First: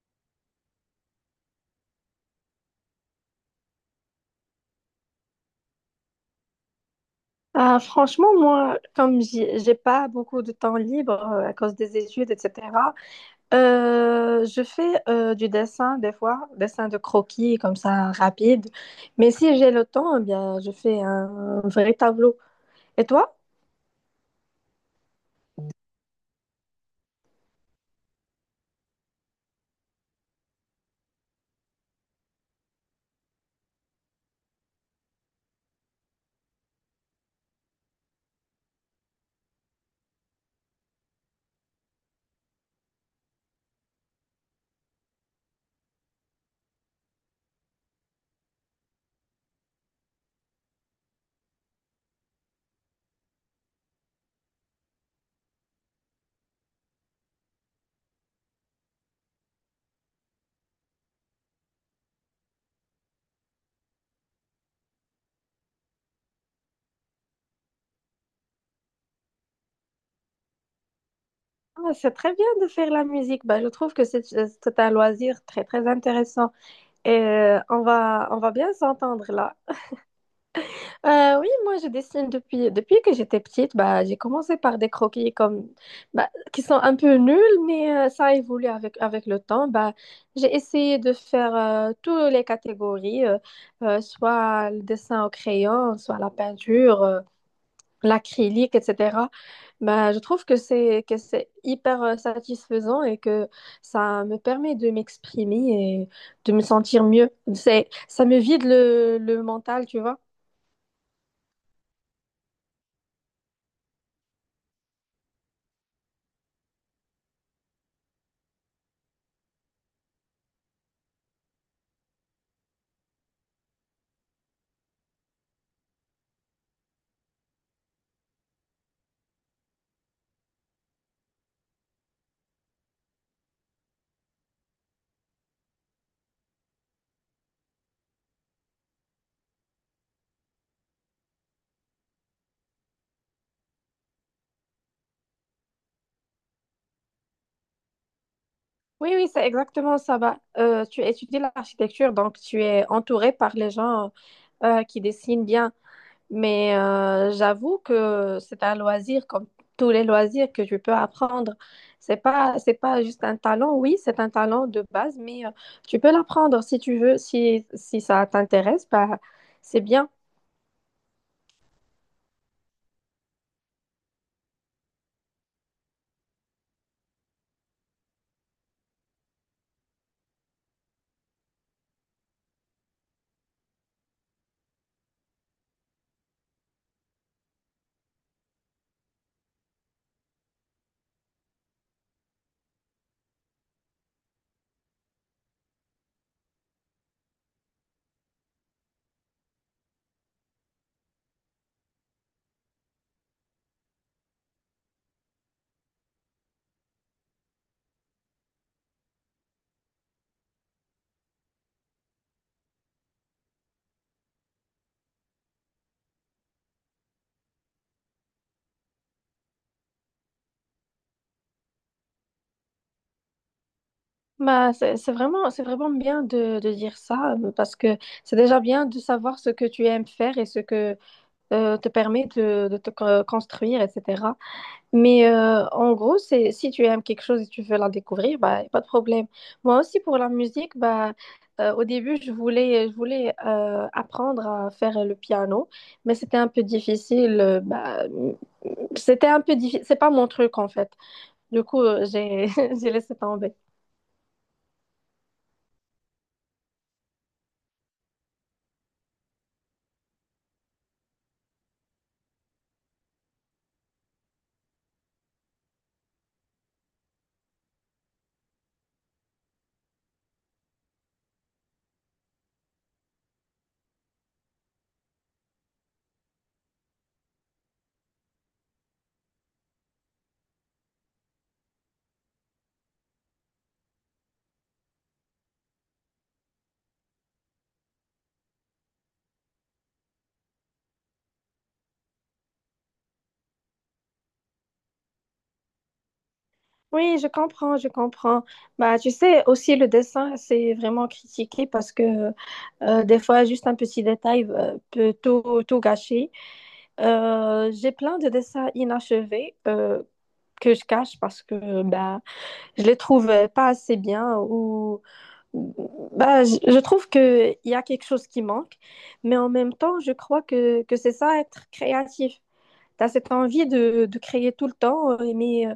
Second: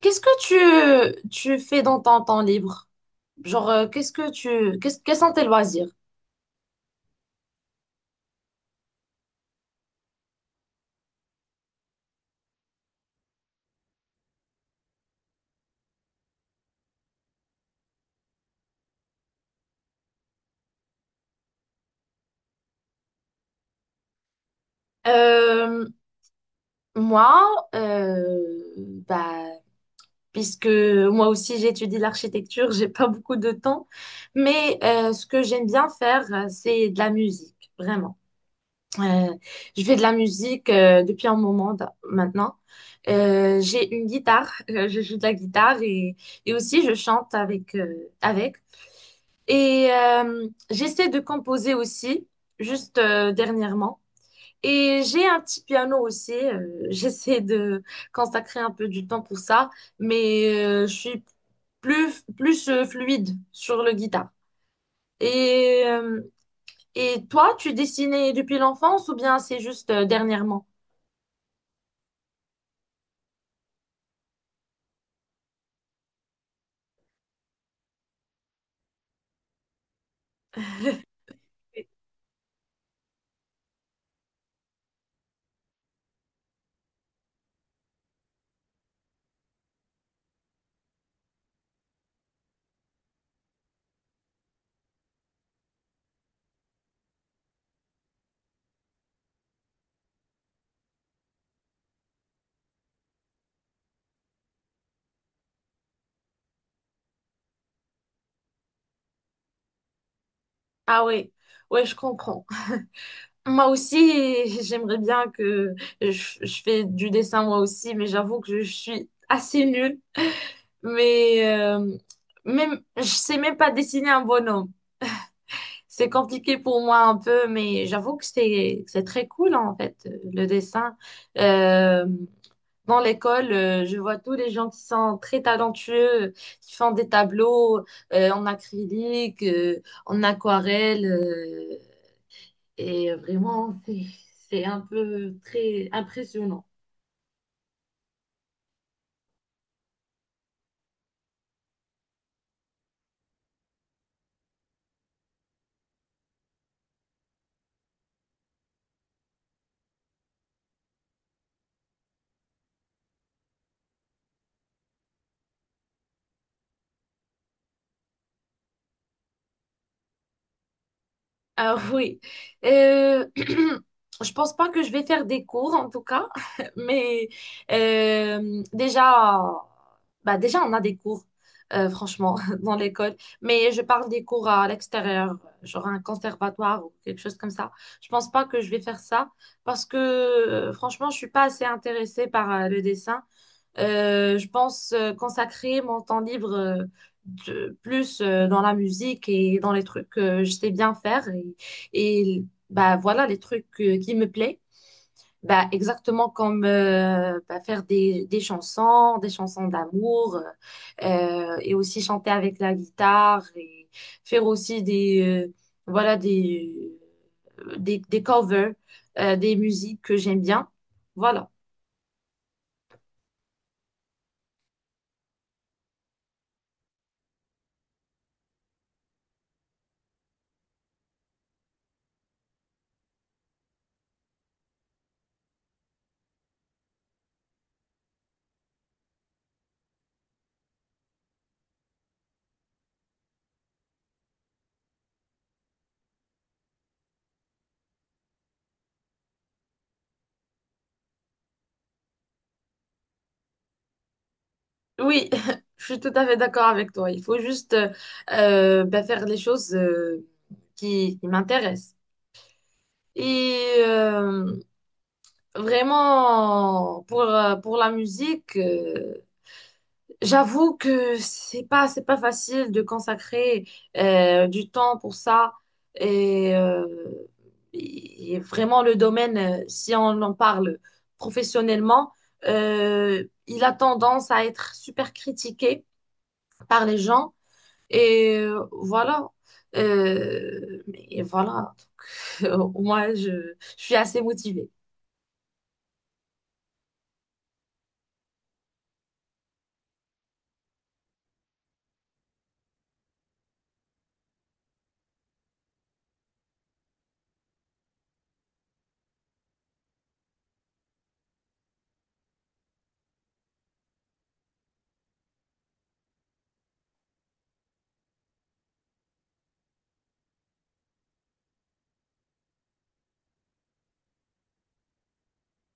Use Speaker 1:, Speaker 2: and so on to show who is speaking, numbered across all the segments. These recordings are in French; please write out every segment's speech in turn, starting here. Speaker 1: Qu'est-ce que tu fais dans ton temps libre? Genre, qu'est-ce que tu, qu'est-ce, quels sont tes loisirs?
Speaker 2: Ah, franchement, moi, comme j'ai pas beaucoup de temps libre à cause des études, etc., je fais du dessin des fois, dessin de croquis comme ça, rapide. Mais si j'ai le temps, eh bien, je fais un vrai tableau. Et toi?
Speaker 1: Euh, moi, euh, bah, Puisque moi aussi j'étudie l'architecture, j'ai pas beaucoup de temps, mais ce que j'aime bien faire, c'est de la musique, vraiment. Euh, je fais de la musique depuis un moment maintenant. J'ai une guitare, je joue de la guitare et aussi je chante avec, avec. Et j'essaie de composer aussi, juste dernièrement. Et j'ai un petit piano aussi. J'essaie de consacrer un peu du temps pour ça, mais je suis plus fluide sur le guitare. Et, euh, et toi, tu dessinais depuis l'enfance ou bien c'est juste dernièrement?
Speaker 2: Ah, c'est très bien de faire la musique. Bah, je trouve que c'est un loisir très, très intéressant. Et on va bien s'entendre là. Oui, moi je dessine depuis, depuis que j'étais petite. Bah, j'ai commencé par des croquis comme, bah, qui sont un peu nuls, mais ça a évolué avec, avec le temps. Bah, j'ai essayé de faire toutes les catégories, soit le dessin au crayon, soit la peinture, l'acrylique, etc. Bah, je trouve que c'est hyper satisfaisant et que ça me permet de m'exprimer et de me sentir mieux. C'est, ça me vide le mental, tu vois.
Speaker 1: Ah oui, ouais, je comprends. Moi aussi, j'aimerais bien que je, je fais du dessin moi aussi, mais j'avoue que je suis assez nulle. Mais même, je sais même pas dessiner un bonhomme. C'est compliqué pour moi un peu, mais j'avoue que c'est très cool en fait le dessin. Euh, dans l'école, je vois tous les gens qui sont très talentueux, qui font des tableaux en acrylique, en aquarelle, et vraiment c'est un peu très impressionnant.
Speaker 2: Oui, oui, c'est exactement ça. Bah, tu étudies l'architecture, donc tu es entouré par les gens qui dessinent bien. Mais j'avoue que c'est un loisir comme tous les loisirs que tu peux apprendre. C'est pas juste un talent. Oui, c'est un talent de base, mais tu peux l'apprendre si tu veux, si, si ça t'intéresse, bah, c'est bien.
Speaker 1: Ah oui. Euh, je pense pas que je vais faire des cours en tout cas, mais déjà, déjà on a des cours, franchement, dans l'école. Mais je parle des cours à l'extérieur, genre un conservatoire ou quelque chose comme ça. Je pense pas que je vais faire ça parce que franchement, je suis pas assez intéressée par le dessin. Je pense consacrer mon temps libre plus dans la musique et dans les trucs que je sais bien faire et, bah voilà les trucs qui me plaisent, bah exactement comme faire des chansons d'amour, et aussi chanter avec la guitare et faire aussi des euh, voilà des des covers des musiques que j'aime bien. Voilà.
Speaker 2: Bah, c'est vraiment, c'est vraiment bien de dire ça parce que c'est déjà bien de savoir ce que tu aimes faire et ce que te permet de te co- construire, etc. Mais en gros, c'est, si tu aimes quelque chose et tu veux la découvrir, bah, y a pas de problème. Moi aussi, pour la musique, bah, au début, je voulais apprendre à faire le piano, mais c'était un peu difficile. C'était un peu difficile. C'est pas mon truc, en fait. Du coup, j'ai, j'ai laissé tomber.
Speaker 1: Oui, je suis tout à fait d'accord avec toi. Il faut juste faire les choses qui m'intéressent. Et euh, vraiment, pour la musique, j'avoue que c'est pas facile de consacrer du temps pour ça. Et, euh, et vraiment, le domaine, si on en parle professionnellement, il a tendance à être super critiqué par les gens. Voilà. Mais voilà. Donc, moi, je suis assez motivée.
Speaker 2: Oui, je comprends, je comprends. Bah, tu sais, aussi le dessin, c'est vraiment critiqué parce que des fois, juste un petit détail peut tout, tout gâcher. J'ai plein de dessins inachevés que je cache parce que bah, je les trouve pas assez bien ou bah, je trouve qu'il y a quelque chose qui manque. Mais en même temps, je crois que c'est ça, être créatif. Tu as cette envie de créer tout le temps, mais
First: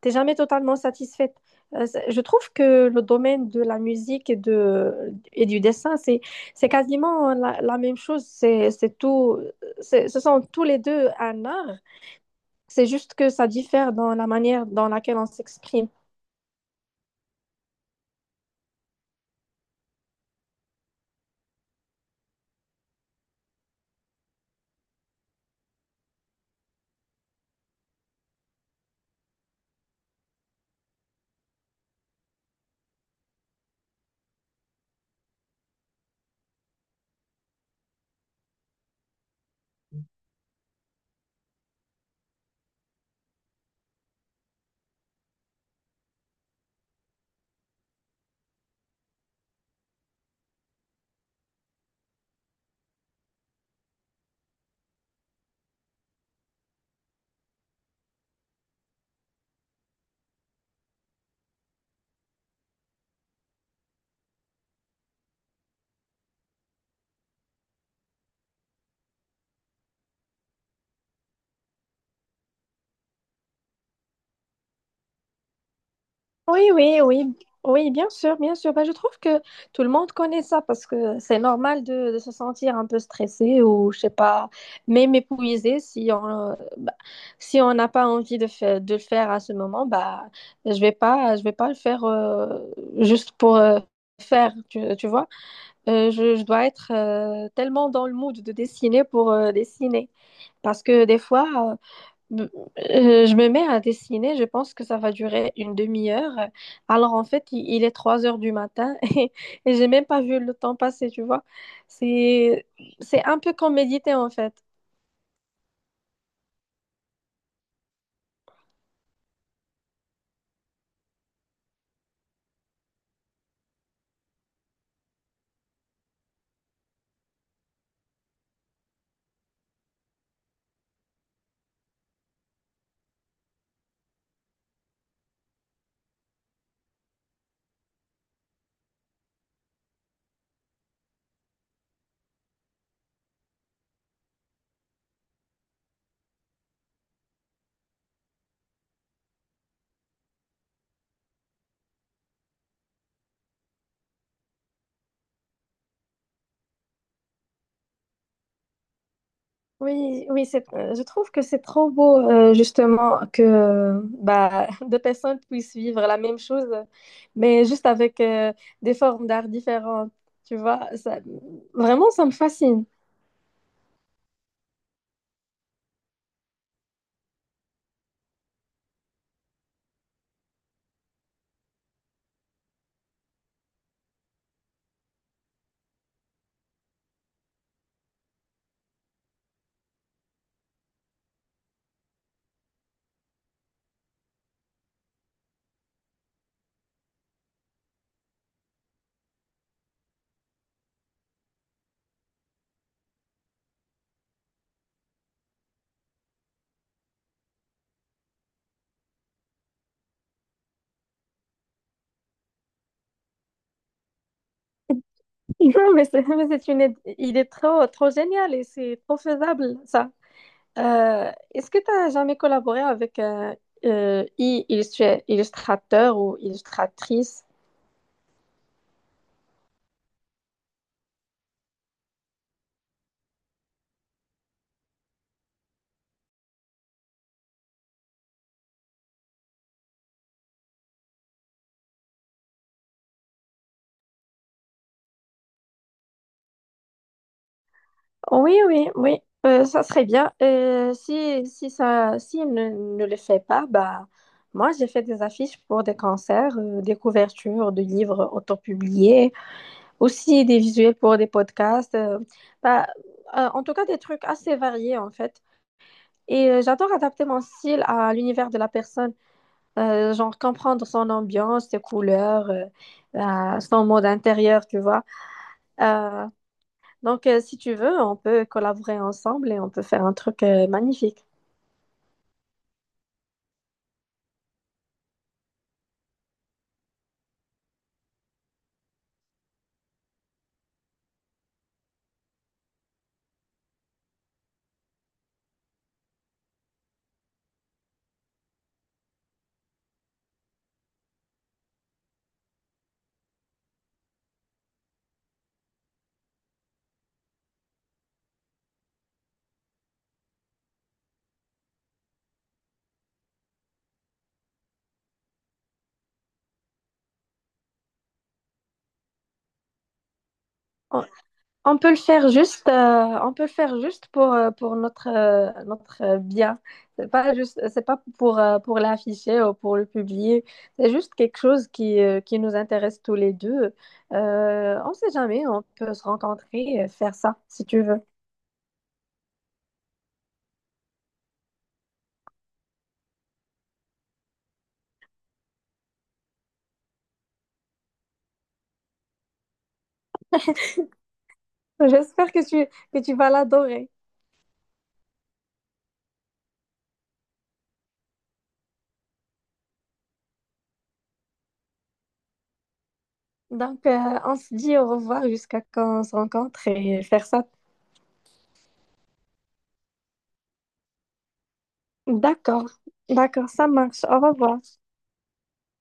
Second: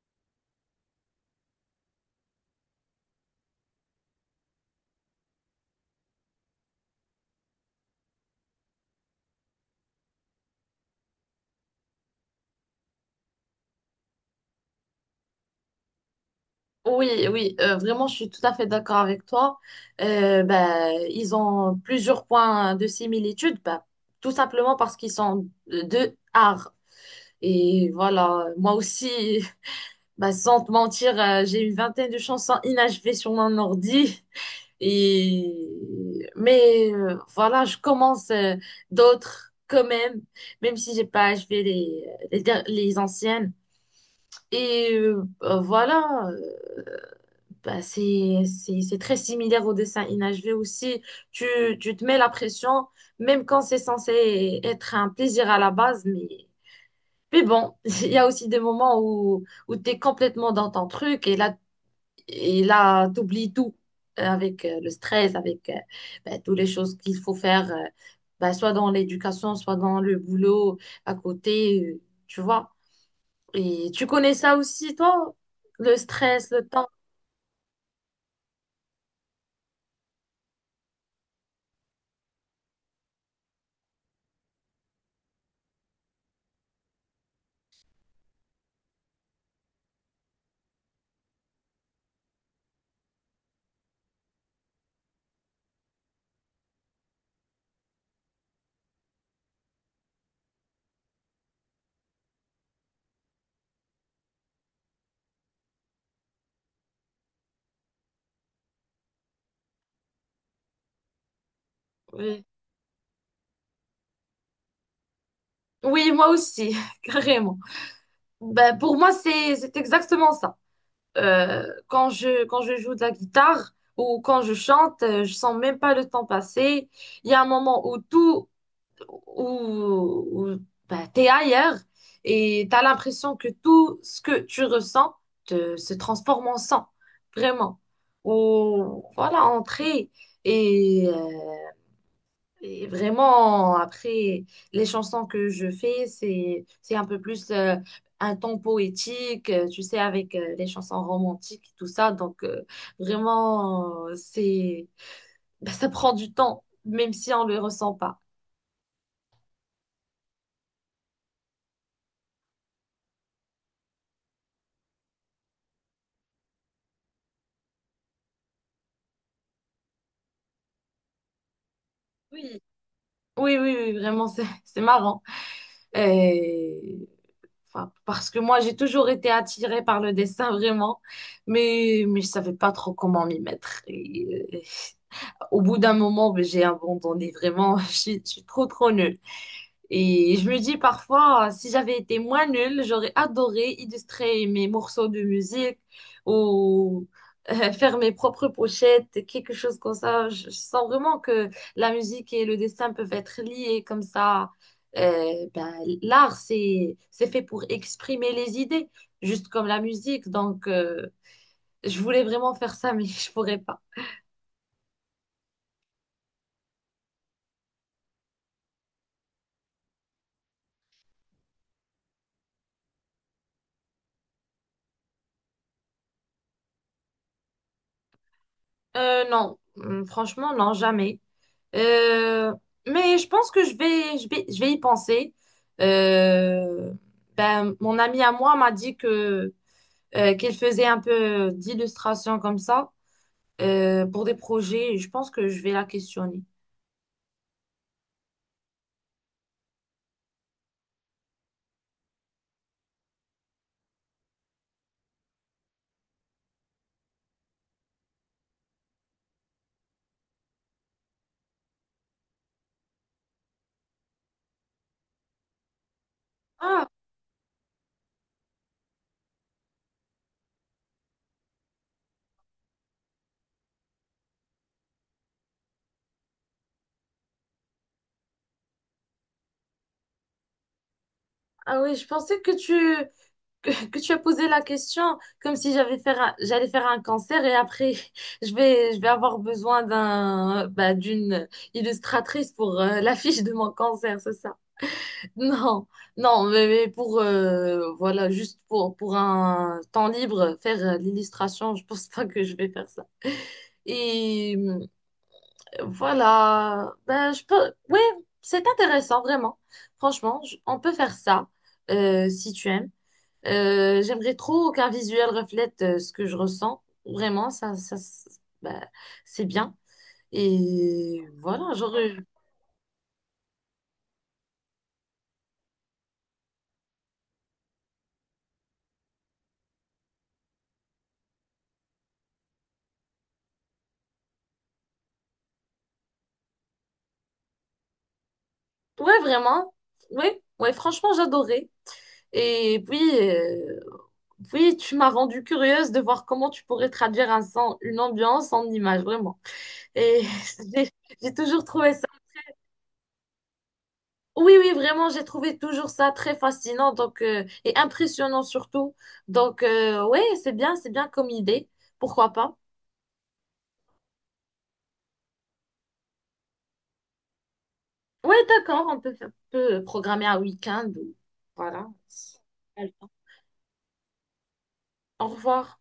Speaker 2: tu n'es jamais totalement satisfaite. Je trouve que le domaine de la musique et, de, et du dessin, c'est quasiment la, la même chose. C'est tout, ce sont tous les deux un art. C'est juste que ça diffère dans la manière dans laquelle on s'exprime.
Speaker 1: Oui, oui, vraiment, je suis tout à fait d'accord avec toi. Ben, ils ont plusieurs points de similitude, ben, tout simplement parce qu'ils sont deux arts. Et voilà, moi aussi, ben, sans te mentir, j'ai une vingtaine de chansons inachevées sur mon ordi. Et... Mais voilà, je commence d'autres quand même, même si j'ai pas achevé les anciennes. Et euh, euh, voilà, euh, c'est très similaire au dessin inachevé aussi. Tu, Tu te mets la pression, même quand c'est censé être un plaisir à la base, mais bon, il y a aussi des moments où tu es complètement dans ton truc et là, tu oublies tout avec le stress, avec ben, toutes les choses qu'il faut faire, ben, soit dans l'éducation, soit dans le boulot à côté, tu vois. Et tu connais ça aussi, toi? Le stress,
Speaker 2: Oui,
Speaker 1: le temps.
Speaker 2: oui, oui, oui, bien sûr, bien sûr. Bah, je trouve que tout le monde connaît ça parce que c'est normal de se sentir un peu stressé ou, je sais pas, même épuisé si on bah, si on n'a pas envie de, de le faire à ce moment, bah, je vais pas le faire juste pour faire, tu vois. Je dois être tellement dans le mood de dessiner pour dessiner. Parce que des fois, B- je me mets à dessiner, je pense que ça va durer une demi-heure. Alors en fait, il est 3 heures du matin et j'ai même pas vu le temps passer, tu vois.
Speaker 1: Oui.
Speaker 2: C'est, c'est un peu comme méditer en fait.
Speaker 1: Oui, moi aussi, carrément. Ben, pour moi, c'est exactement ça. Quand je joue de la guitare ou quand je chante, je sens même pas le temps passer. Il y a un moment où où bah, tu es ailleurs et tu as l'impression que tout ce que tu ressens se transforme en sang, vraiment. Ou voilà, entrer. Et, euh, et vraiment, après, les chansons que je fais, c'est un peu plus un ton poétique, tu sais, avec les chansons romantiques et tout ça. Donc, vraiment, bah, ça prend du temps, même si on ne le ressent pas.
Speaker 2: Oui, oui, c'est, je trouve que c'est trop beau justement que bah, deux personnes puissent vivre la même chose, mais juste avec des formes d'art différentes, tu vois. Ça, vraiment, ça me
Speaker 1: Oui.
Speaker 2: fascine.
Speaker 1: Oui, vraiment, c'est c'est marrant. Et, enfin, parce que moi, j'ai toujours été attirée par le dessin, vraiment, mais je savais pas trop comment m'y mettre. Et, euh, au bout d'un moment, mais j'ai abandonné, vraiment, je suis trop nulle. Et je me dis parfois, si j'avais été moins nulle, j'aurais adoré illustrer mes morceaux de musique ou faire mes propres pochettes, quelque chose comme ça. Je sens vraiment que la musique et le dessin peuvent être liés comme ça. Euh, ben, l'art, c'est fait pour exprimer les idées, juste comme la musique. Donc, je voulais vraiment faire ça, mais je pourrais pas.
Speaker 2: Non, mais c'est il est trop, trop génial et c'est trop faisable, ça. Est-ce que tu as jamais collaboré avec un illustrateur ou illustratrice?
Speaker 1: Non, franchement, non, jamais. Euh, mais je pense que je vais y penser. Euh, ben, mon ami à moi m'a dit que qu'il faisait un peu d'illustration comme ça pour des projets. Je pense que je vais la questionner.
Speaker 2: Oui, oui, oui. Ça serait bien. Si, si ça, si il ne, ne le fait pas, bah, moi, j'ai fait des affiches pour des concerts, des couvertures de livres autopubliés, aussi des visuels pour des podcasts. Bah, En tout cas, des trucs assez variés, en fait. Et
Speaker 1: Ah,
Speaker 2: j'adore adapter mon style à l'univers de la personne. Genre comprendre son ambiance, ses couleurs, son mode intérieur, tu vois. Euh, donc, si tu veux, on peut collaborer ensemble et on peut faire un truc magnifique.
Speaker 1: ah oui, je pensais que tu as posé la question comme si j'allais faire un cancer et après je vais avoir besoin d'une illustratrice pour l'affiche de mon cancer, c'est ça. Non, non, mais pour voilà, juste pour un temps libre, faire l'illustration, je pense pas que je vais faire ça. Et voilà, ben je peux, ouais, c'est intéressant vraiment. Franchement, on peut faire ça si tu aimes. J'aimerais trop qu'un visuel reflète ce que je ressens. Vraiment, ben, c'est bien.
Speaker 2: Oh,
Speaker 1: Et voilà,
Speaker 2: on peut le
Speaker 1: j'aurais,
Speaker 2: faire juste, on peut le faire juste pour notre, notre bien. C'est pas juste, c'est pas pour, pour l'afficher ou pour le publier. C'est juste quelque chose qui nous intéresse tous les deux. On sait jamais, on peut se rencontrer et faire ça si tu veux.
Speaker 1: ouais, vraiment, ouais, ouais, franchement, j'adorais. Et puis. euh, Oui, tu m'as rendu curieuse de voir comment tu pourrais traduire une ambiance en image, vraiment. Et j'ai j'ai toujours trouvé ça.
Speaker 2: J'espère que tu vas l'adorer.
Speaker 1: Oui, oui, vraiment, j'ai trouvé toujours ça très fascinant donc, et impressionnant surtout. Donc, ouais, c'est bien comme idée. Pourquoi pas?
Speaker 2: Donc, on se dit au revoir jusqu'à quand on se rencontre et faire ça.
Speaker 1: Ouais, d'accord, on peut, peut programmer un week-end. Voilà.
Speaker 2: D'accord, d'accord, ça marche. Au revoir.
Speaker 1: Au revoir.